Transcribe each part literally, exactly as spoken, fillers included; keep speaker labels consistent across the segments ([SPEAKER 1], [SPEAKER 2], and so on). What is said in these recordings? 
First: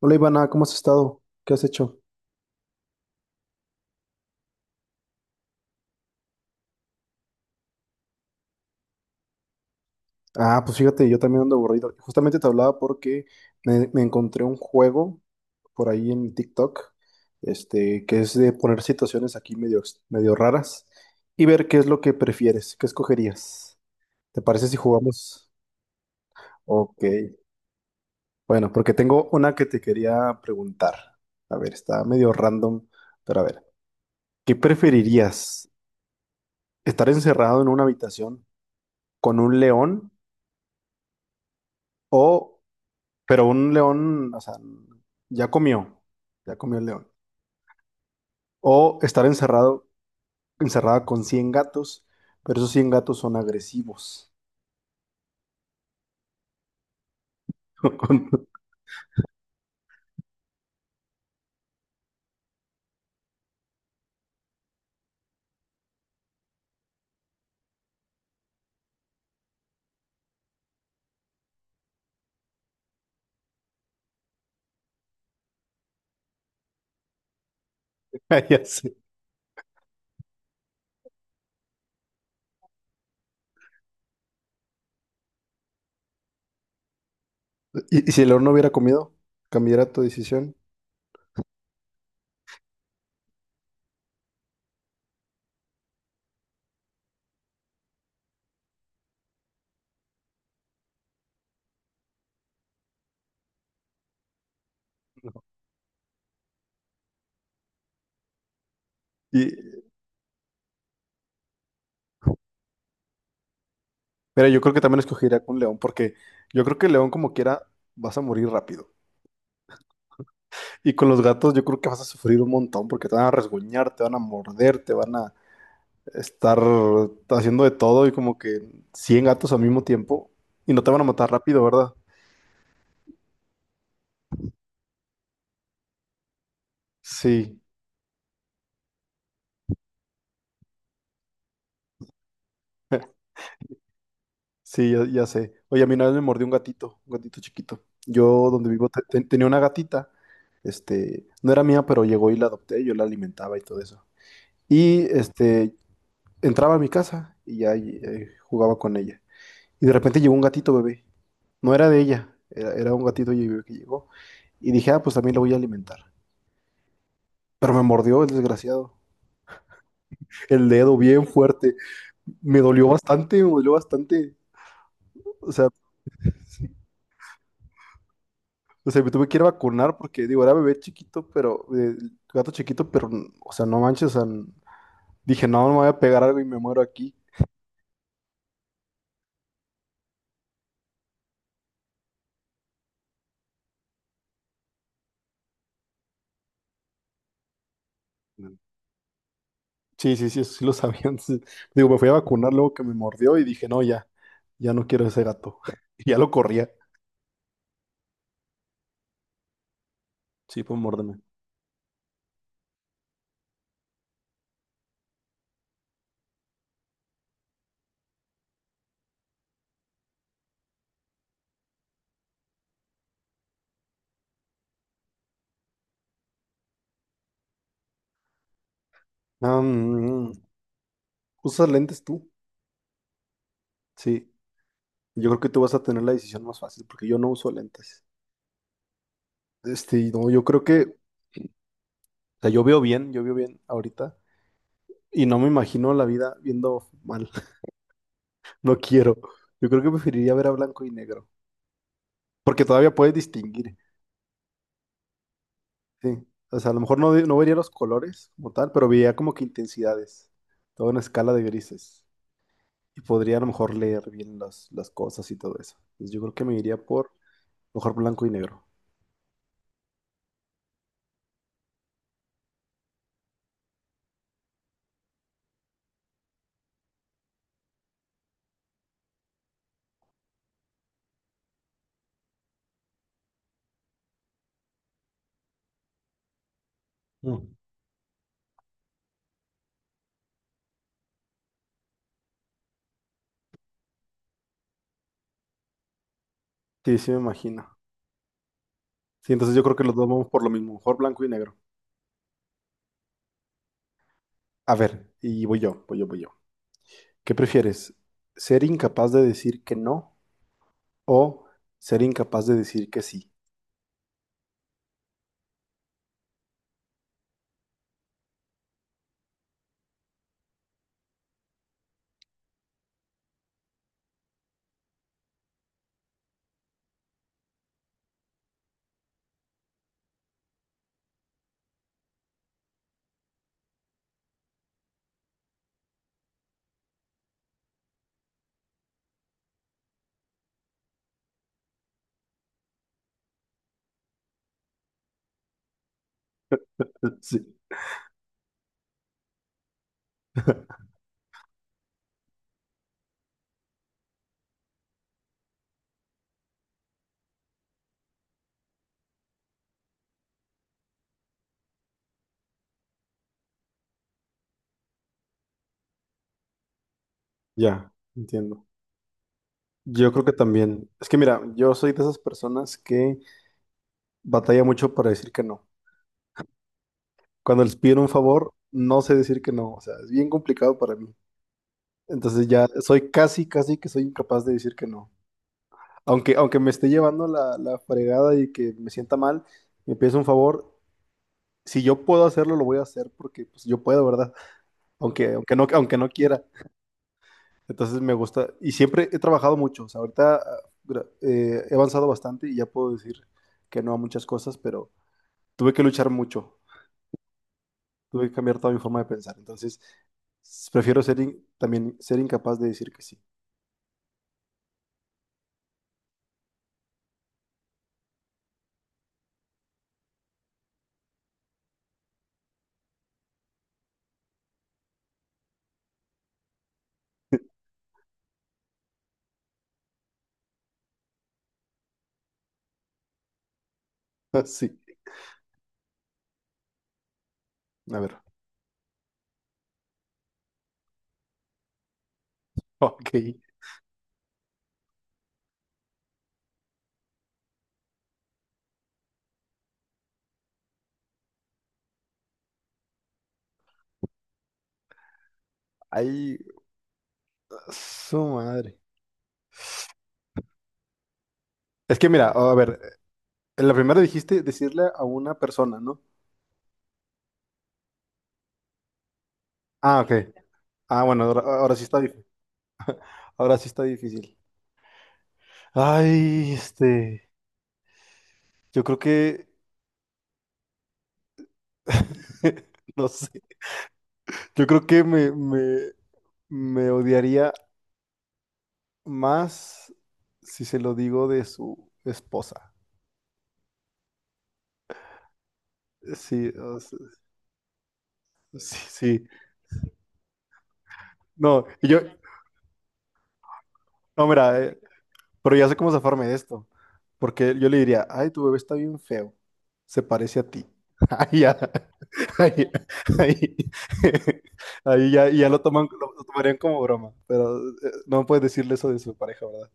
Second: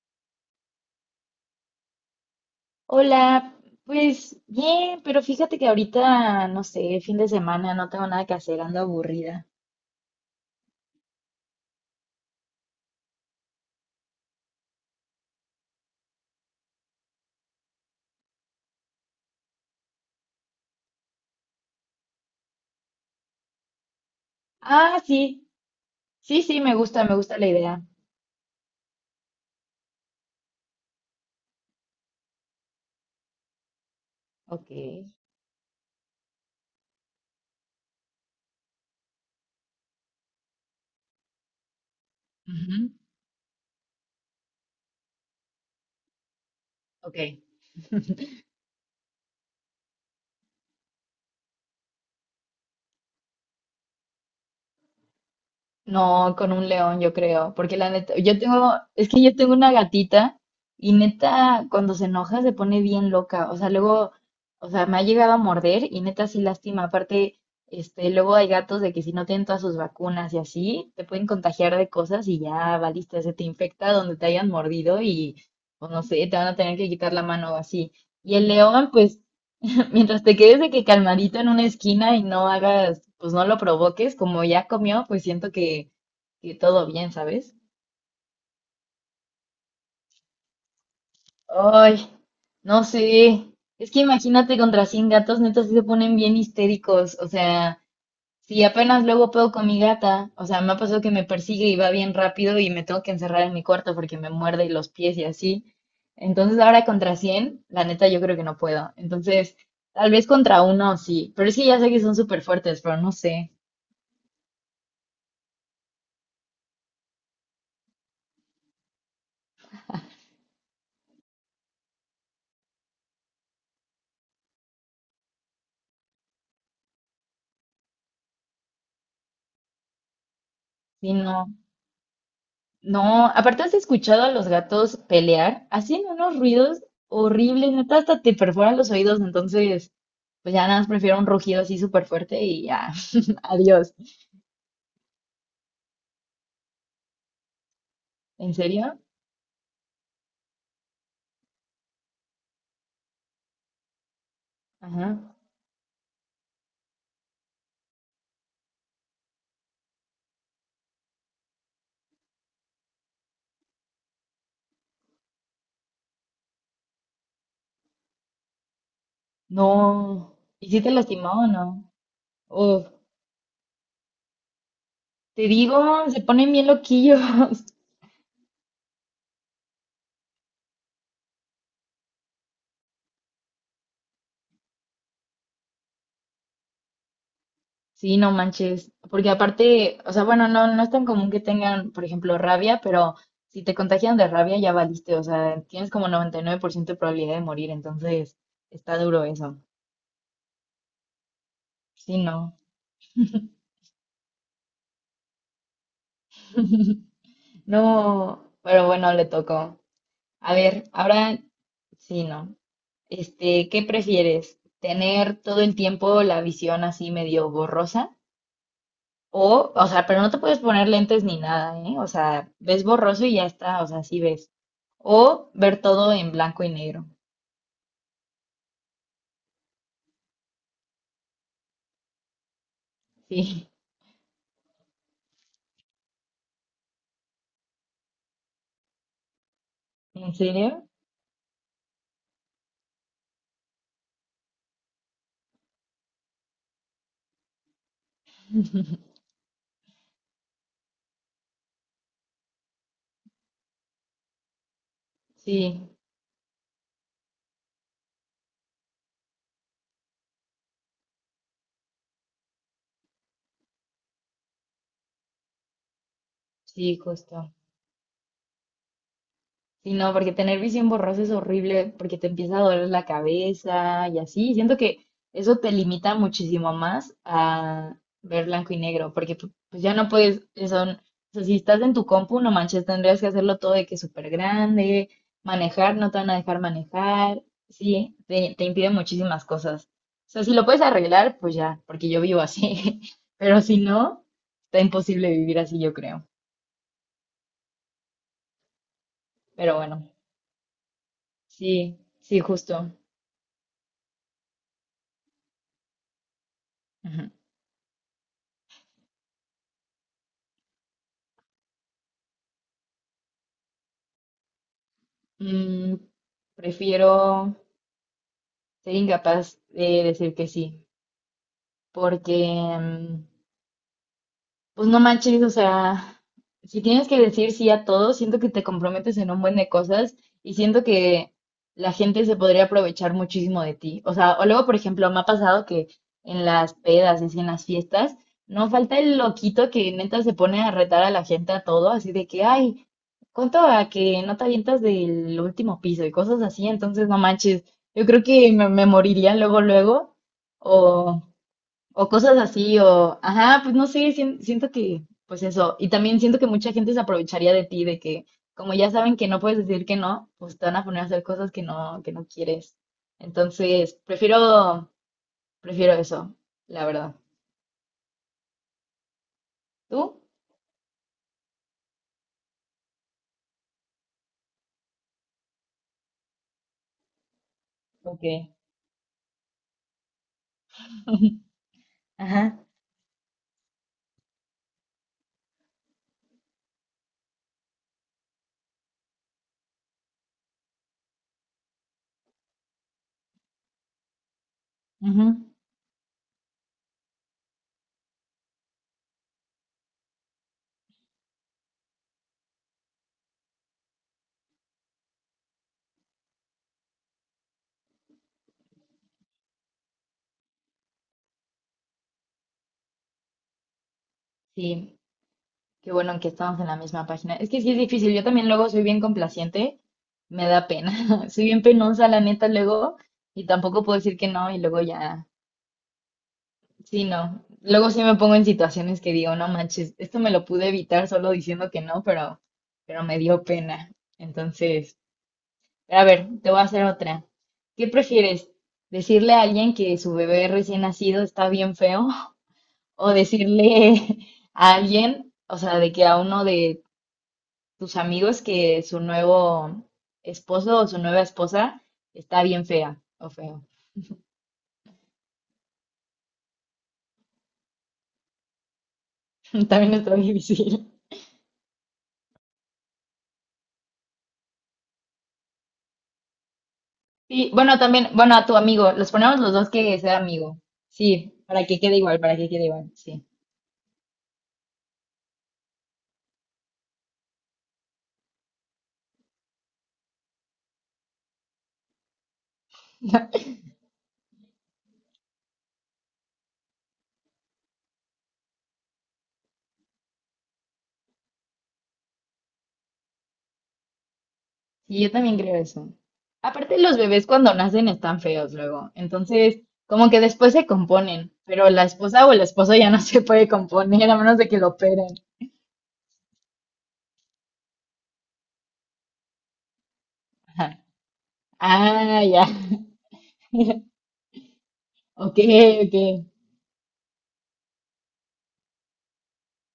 [SPEAKER 1] Hola Ivana, ¿cómo has estado? ¿Qué has hecho?
[SPEAKER 2] Hola, pues bien, pero fíjate que ahorita, no sé, fin de semana, no tengo nada que hacer, ando aburrida.
[SPEAKER 1] Ah, pues fíjate, yo también ando aburrido. Justamente te hablaba porque me, me encontré un juego por ahí en TikTok, este, que es de poner situaciones aquí medio, ex- medio raras y ver qué es lo que prefieres, qué escogerías. ¿Te parece si
[SPEAKER 2] Ah, sí,
[SPEAKER 1] jugamos?
[SPEAKER 2] sí, sí, me gusta,
[SPEAKER 1] Ok.
[SPEAKER 2] me gusta la idea.
[SPEAKER 1] Bueno, porque tengo una que te quería preguntar. A ver, está medio random, pero a ver, ¿qué
[SPEAKER 2] Ok.
[SPEAKER 1] preferirías? ¿Estar encerrado en una habitación con un león? O
[SPEAKER 2] Ujú.
[SPEAKER 1] pero un león, o sea, ya comió, ya comió el león.
[SPEAKER 2] Ok.
[SPEAKER 1] O estar encerrado, encerrada con cien gatos, pero esos cien gatos son agresivos.
[SPEAKER 2] No, con un león, yo creo, porque la neta,
[SPEAKER 1] Con-
[SPEAKER 2] yo tengo, es que yo tengo una gatita y neta, cuando se enoja se pone bien loca, o sea, luego, o sea, me ha llegado a morder y neta sí lastima, aparte, este, luego hay gatos de que si no tienen todas sus vacunas y así, te pueden contagiar de cosas y ya valiste, se te infecta donde te hayan mordido y, pues no sé, te van a tener que quitar la mano o así. Y el
[SPEAKER 1] ya sé.
[SPEAKER 2] león, pues, mientras te quedes de que calmadito en una esquina y no hagas, pues no lo provoques, como ya comió, pues siento que, que todo bien, ¿sabes?
[SPEAKER 1] Y, y si el león no hubiera comido, cambiara tu decisión.
[SPEAKER 2] Ay, no sé. Es que imagínate contra cien gatos, neta, sí se ponen bien histéricos. O sea, si apenas luego puedo con mi gata, o sea, me ha pasado que me persigue y va bien rápido y me tengo que encerrar en mi cuarto porque me muerde los pies y así. Entonces ahora contra cien, la neta, yo creo que no puedo.
[SPEAKER 1] Y,
[SPEAKER 2] Entonces, tal vez contra uno sí, pero es que ya sé que son súper fuertes, pero no sé.
[SPEAKER 1] pero yo creo que también escogería con león, porque yo creo que el león como quiera vas a morir rápido. Y con los gatos yo creo que vas a sufrir un montón, porque te van a resguñar, te van a morder, te van a, estar haciendo de todo y como que cien gatos al mismo tiempo y no te van a
[SPEAKER 2] Sí,
[SPEAKER 1] matar
[SPEAKER 2] no,
[SPEAKER 1] rápido, ¿verdad?
[SPEAKER 2] no. Aparte, ¿has escuchado a los gatos pelear? Hacen unos ruidos
[SPEAKER 1] Sí,
[SPEAKER 2] horribles, neta, hasta te perforan los oídos. Entonces, pues ya nada más prefiero un rugido así súper fuerte y ya, adiós.
[SPEAKER 1] sí, ya, ya sé. Oye, a mí una vez me mordió un gatito, un gatito chiquito. Yo
[SPEAKER 2] ¿En
[SPEAKER 1] donde vivo
[SPEAKER 2] serio?
[SPEAKER 1] te- te- tenía una gatita, este, no era mía, pero llegó y la adopté, yo la alimentaba y todo eso. Y
[SPEAKER 2] Ajá.
[SPEAKER 1] este, entraba a mi casa y ya eh, jugaba con ella. Y de repente llegó un gatito bebé. No era de ella, era, era un gatito bebé que llegó. Y dije, ah, pues también lo voy a alimentar. Pero me mordió el desgraciado.
[SPEAKER 2] No.
[SPEAKER 1] El
[SPEAKER 2] ¿Y si te
[SPEAKER 1] dedo bien
[SPEAKER 2] lastimó o
[SPEAKER 1] fuerte.
[SPEAKER 2] no?
[SPEAKER 1] Me
[SPEAKER 2] Uf,
[SPEAKER 1] dolió bastante, me dolió bastante.
[SPEAKER 2] te
[SPEAKER 1] O sea,
[SPEAKER 2] digo, se ponen bien loquillos.
[SPEAKER 1] o sea, me tuve que ir a vacunar porque, digo, era bebé chiquito, pero, eh, gato chiquito, pero, o sea, no manches, o sea, dije, no, no me voy a pegar algo y me muero aquí.
[SPEAKER 2] Sí, no manches, porque aparte, o sea, bueno, no, no es tan común que tengan, por ejemplo, rabia, pero si te contagian de rabia ya valiste, o sea, tienes como noventa y nueve por ciento de probabilidad de morir, entonces está duro eso.
[SPEAKER 1] Sí, sí, sí, eso sí lo sabía. Entonces, digo, me fui a
[SPEAKER 2] Sí,
[SPEAKER 1] vacunar
[SPEAKER 2] no.
[SPEAKER 1] luego que me mordió y dije, no, ya, ya no quiero ese gato. Y ya lo corría.
[SPEAKER 2] No, pero bueno, le tocó. A
[SPEAKER 1] Sí, pues
[SPEAKER 2] ver,
[SPEAKER 1] mórdeme.
[SPEAKER 2] ahora sí, no. Este, ¿qué prefieres? ¿Tener todo el tiempo la visión así medio borrosa? O, o sea, pero no te puedes poner lentes ni nada, ¿eh? O sea, ves borroso y ya está, o sea, sí ves. O ver todo en blanco y negro.
[SPEAKER 1] Ah, mm, ¿usas lentes tú?
[SPEAKER 2] Sí,
[SPEAKER 1] Sí, yo creo que tú vas a tener la decisión más fácil porque yo no uso lentes. Este, no,
[SPEAKER 2] ¿en
[SPEAKER 1] yo creo
[SPEAKER 2] serio?
[SPEAKER 1] que o sea, yo veo bien, yo veo bien ahorita. Y no me imagino la vida viendo mal. No quiero. Yo creo que preferiría ver a blanco y negro. Porque todavía puedes distinguir.
[SPEAKER 2] Sí,
[SPEAKER 1] Sí. O sea, a lo mejor no, no vería los colores como tal, pero vería como que intensidades. Toda una escala de grises. Y podría a lo mejor leer bien las, las cosas y todo eso. Entonces yo creo que me iría
[SPEAKER 2] sí,
[SPEAKER 1] por
[SPEAKER 2] justo.
[SPEAKER 1] mejor blanco y negro.
[SPEAKER 2] Sí, no, porque tener visión borrosa es horrible, porque te empieza a doler la cabeza y así. Siento que eso te limita muchísimo más a ver blanco y negro, porque pu- pues ya no puedes, eso, n- o sea, si estás en tu compu, no manches, tendrías que hacerlo todo de que súper grande, manejar, no te van a dejar manejar.
[SPEAKER 1] Mm.
[SPEAKER 2] Sí, te, te impide muchísimas cosas. O sea, si lo puedes arreglar, pues ya, porque yo vivo así. Pero si no, está imposible vivir así, yo creo.
[SPEAKER 1] Sí, sí me imagino. Sí, entonces yo creo
[SPEAKER 2] Pero
[SPEAKER 1] que los dos
[SPEAKER 2] bueno,
[SPEAKER 1] vamos por lo mismo. Mejor blanco y negro.
[SPEAKER 2] sí, sí, justo.
[SPEAKER 1] A ver, y voy yo, voy yo, voy yo.
[SPEAKER 2] Ujú.
[SPEAKER 1] ¿Qué prefieres? ¿Ser incapaz de decir que no o ser incapaz de decir que sí?
[SPEAKER 2] Mm, prefiero ser incapaz de decir que sí, porque mm, pues no manches, o sea, si tienes que decir sí a todo, siento que te comprometes en un buen de cosas y siento que la gente se podría aprovechar muchísimo de ti. O sea, o luego, por ejemplo, me ha pasado que en las pedas, y así en las fiestas, no falta el loquito que neta se pone a retar a la gente a todo, así de que, ay, ¿cuánto a que no te avientas del último piso? Y cosas así, entonces no
[SPEAKER 1] Sí,
[SPEAKER 2] manches, yo creo que me, me moriría luego, luego, o... O cosas así, o, ajá, pues no sé, sien- siento que, pues eso, y también siento que mucha gente se aprovecharía de ti, de que como ya saben que no puedes decir que no, pues te van a poner a hacer cosas que no, que no quieres. Entonces, prefiero, prefiero eso, la verdad.
[SPEAKER 1] ya, entiendo. Yo
[SPEAKER 2] ¿Tú?
[SPEAKER 1] creo que también. Es que mira, yo soy de esas personas que batalla mucho para decir que no. Cuando les piden un
[SPEAKER 2] Ok.
[SPEAKER 1] favor, no sé decir que no. O sea, es bien complicado para mí. Entonces
[SPEAKER 2] Ajá.
[SPEAKER 1] ya soy casi, casi que soy incapaz de decir que no. Aunque, aunque me esté llevando la, la fregada y que me sienta mal, me pides un favor. Si yo puedo hacerlo, lo voy a hacer porque pues, yo puedo, ¿verdad? Aunque,
[SPEAKER 2] Ujú.
[SPEAKER 1] aunque no, aunque no quiera. Entonces me gusta, y siempre he trabajado mucho, o sea, ahorita ah, gra- eh, he avanzado bastante y ya puedo decir que no a muchas cosas, pero tuve que luchar mucho, tuve que cambiar toda mi forma de pensar, entonces s- prefiero ser in- también ser incapaz de decir que sí.
[SPEAKER 2] Sí, qué bueno que estamos en la misma página. Es que sí es difícil, yo también luego soy bien complaciente, me da pena, soy bien penosa, la neta, luego, y tampoco puedo decir que no, y luego ya. Sí, no. Luego sí me pongo en situaciones que digo, no manches, esto me lo pude evitar solo diciendo que no, pero, pero me dio pena.
[SPEAKER 1] Sí,
[SPEAKER 2] Entonces, a ver, te voy a hacer otra. ¿Qué
[SPEAKER 1] a ver,
[SPEAKER 2] prefieres? ¿Decirle a alguien que su bebé recién nacido está bien feo? ¿O
[SPEAKER 1] ok,
[SPEAKER 2] decirle a alguien, o sea, de que a uno de tus amigos que su nuevo esposo o su nueva esposa está bien fea o feo?
[SPEAKER 1] ahí, su madre.
[SPEAKER 2] También está difícil.
[SPEAKER 1] Es que mira, a ver, en la primera dijiste decirle a una persona, ¿no?
[SPEAKER 2] Y bueno, también, bueno, a tu amigo, los ponemos los dos que
[SPEAKER 1] Ah, ok.
[SPEAKER 2] sea amigo.
[SPEAKER 1] Ah, bueno,
[SPEAKER 2] Sí,
[SPEAKER 1] ahora,
[SPEAKER 2] para
[SPEAKER 1] ahora
[SPEAKER 2] que
[SPEAKER 1] sí
[SPEAKER 2] quede
[SPEAKER 1] está
[SPEAKER 2] igual,
[SPEAKER 1] difícil.
[SPEAKER 2] para que quede igual, sí.
[SPEAKER 1] Ahora sí está difícil. Ay, este, yo creo que no sé. Yo creo que me, me, me odiaría más si se lo digo de su esposa.
[SPEAKER 2] Y yo también creo eso.
[SPEAKER 1] Sí, o
[SPEAKER 2] Aparte,
[SPEAKER 1] sea,
[SPEAKER 2] los bebés cuando nacen están feos
[SPEAKER 1] sí,
[SPEAKER 2] luego.
[SPEAKER 1] sí.
[SPEAKER 2] Entonces, como que después se componen,
[SPEAKER 1] No,
[SPEAKER 2] pero la
[SPEAKER 1] y yo,
[SPEAKER 2] esposa o el esposo ya no se puede componer a
[SPEAKER 1] no,
[SPEAKER 2] menos de que
[SPEAKER 1] mira,
[SPEAKER 2] lo
[SPEAKER 1] eh,
[SPEAKER 2] operen.
[SPEAKER 1] pero ya sé cómo zafarme de esto. Porque yo le diría, ay, tu bebé está bien feo. Se parece a ti.
[SPEAKER 2] Ajá.
[SPEAKER 1] Ahí ya,
[SPEAKER 2] Ah, ya.
[SPEAKER 1] ahí, ahí, ahí ya,
[SPEAKER 2] Ok,
[SPEAKER 1] ya lo toman,
[SPEAKER 2] ok.
[SPEAKER 1] lo, lo tomarían como broma. Pero eh, no puedes decirle eso de su pareja, ¿verdad?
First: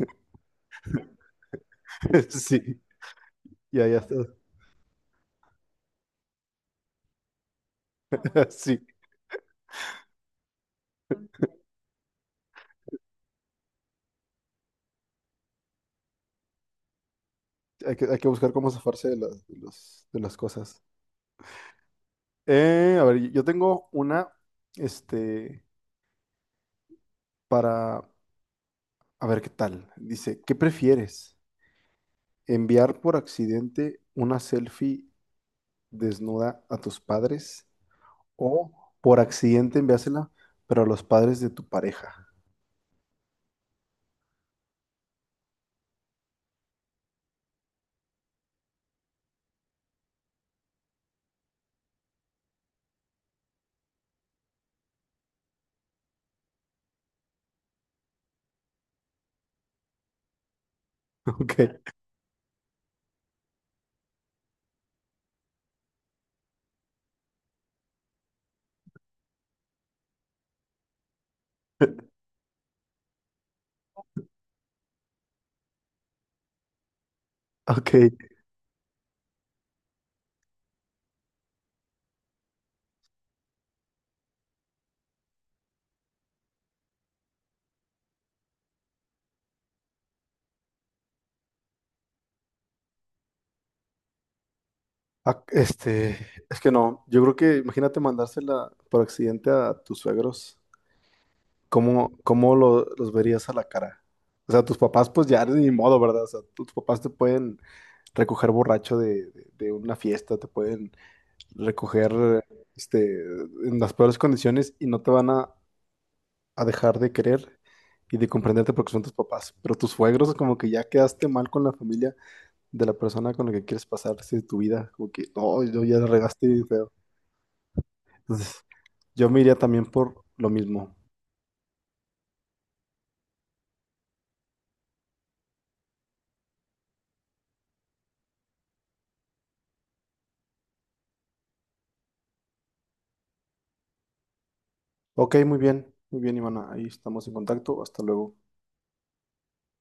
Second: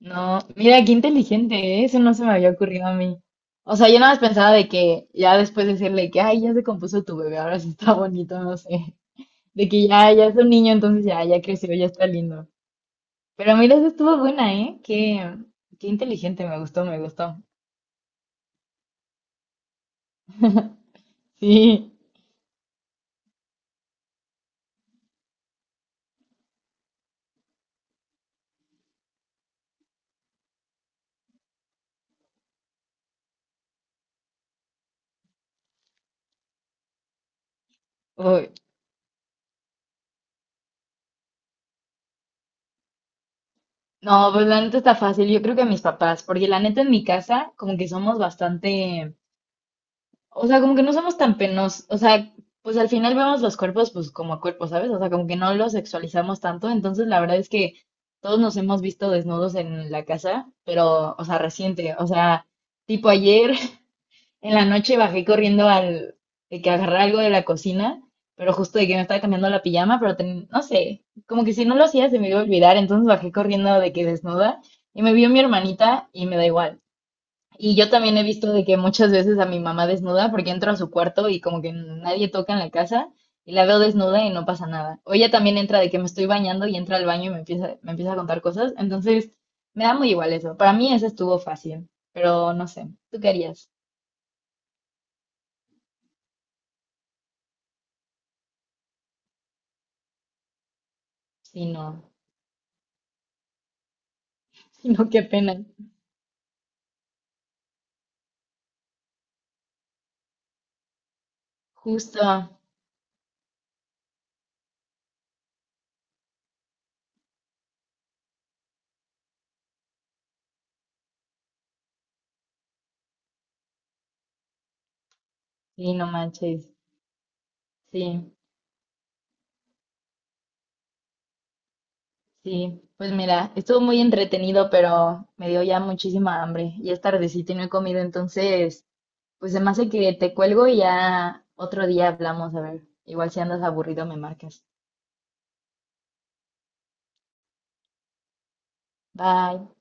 [SPEAKER 2] No, mira, qué inteligente, ¿eh? Eso no se me había
[SPEAKER 1] Sí,
[SPEAKER 2] ocurrido a mí. O
[SPEAKER 1] ya,
[SPEAKER 2] sea,
[SPEAKER 1] ya
[SPEAKER 2] yo nada
[SPEAKER 1] está.
[SPEAKER 2] más pensaba de que ya después decirle que, ay, ya se compuso tu bebé, ahora sí está bonito, no
[SPEAKER 1] Sí.
[SPEAKER 2] sé. De que ya, ya es un niño, entonces ya, ya creció, ya está lindo. Pero mira, esa estuvo buena, ¿eh? Qué, qué inteligente, me gustó, me gustó.
[SPEAKER 1] Hay que, hay que buscar cómo zafarse de las, de los- de las cosas.
[SPEAKER 2] Sí.
[SPEAKER 1] Eh, a ver, yo tengo una, este, para, a ver qué tal. Dice, ¿qué prefieres? ¿Enviar por accidente una selfie desnuda a tus padres?
[SPEAKER 2] Uy.
[SPEAKER 1] ¿O por accidente enviársela, pero a los padres de tu pareja?
[SPEAKER 2] No, pues la neta está fácil, yo creo que mis papás, porque la neta en mi casa como que somos bastante, o sea, como que no somos tan penosos, o sea, pues al final vemos los cuerpos pues como cuerpos, ¿sabes? O sea, como que no los sexualizamos tanto, entonces la verdad es que todos nos hemos visto desnudos en la casa, pero, o sea,
[SPEAKER 1] Ok,
[SPEAKER 2] reciente, o sea, tipo ayer en la noche bajé corriendo al, de que agarré algo de la cocina, pero justo de que me estaba cambiando la pijama, pero ten- no sé, como que si no lo hacía se me iba a olvidar, entonces bajé corriendo de que desnuda y me vio mi hermanita y me da igual. Y yo
[SPEAKER 1] ok.
[SPEAKER 2] también he visto de que muchas veces a mi mamá desnuda porque entro a su cuarto y como que nadie toca en la casa y la veo desnuda y no pasa nada. O ella también entra de que me estoy bañando y entra al baño y me empieza, me empieza a contar cosas, entonces me da muy igual eso. Para mí eso estuvo fácil, pero no sé, ¿tú qué harías
[SPEAKER 1] Ah, Este, es que no, yo creo que imagínate mandársela por accidente a tus suegros.
[SPEAKER 2] si no
[SPEAKER 1] ¿Cómo, cómo lo- los verías a la cara? O sea, tus papás,
[SPEAKER 2] No, qué
[SPEAKER 1] pues ya
[SPEAKER 2] pena.
[SPEAKER 1] ni modo, ¿verdad? O sea, tus papás te pueden recoger borracho de, de- de una fiesta, te pueden recoger
[SPEAKER 2] Justo.
[SPEAKER 1] este, en las peores condiciones y no te van a, a dejar de querer y de comprenderte porque son tus papás. Pero tus suegros, como que ya quedaste mal con la familia de la persona con la que quieres pasarse tu vida, como que no, yo
[SPEAKER 2] Sí,
[SPEAKER 1] ya la
[SPEAKER 2] no
[SPEAKER 1] regaste bien
[SPEAKER 2] manches.
[SPEAKER 1] feo.
[SPEAKER 2] Sí,
[SPEAKER 1] Entonces, yo me iría también por lo mismo.
[SPEAKER 2] sí. Pues mira, estuvo muy entretenido, pero me dio ya muchísima hambre. Ya es tardecito y no he comido, entonces, pues se me hace que te cuelgo y ya otro día hablamos, a ver. Igual si andas aburrido me marcas.
[SPEAKER 1] Ok, muy bien, muy bien, Ivana, ahí estamos en contacto, hasta luego.
[SPEAKER 2] Bye.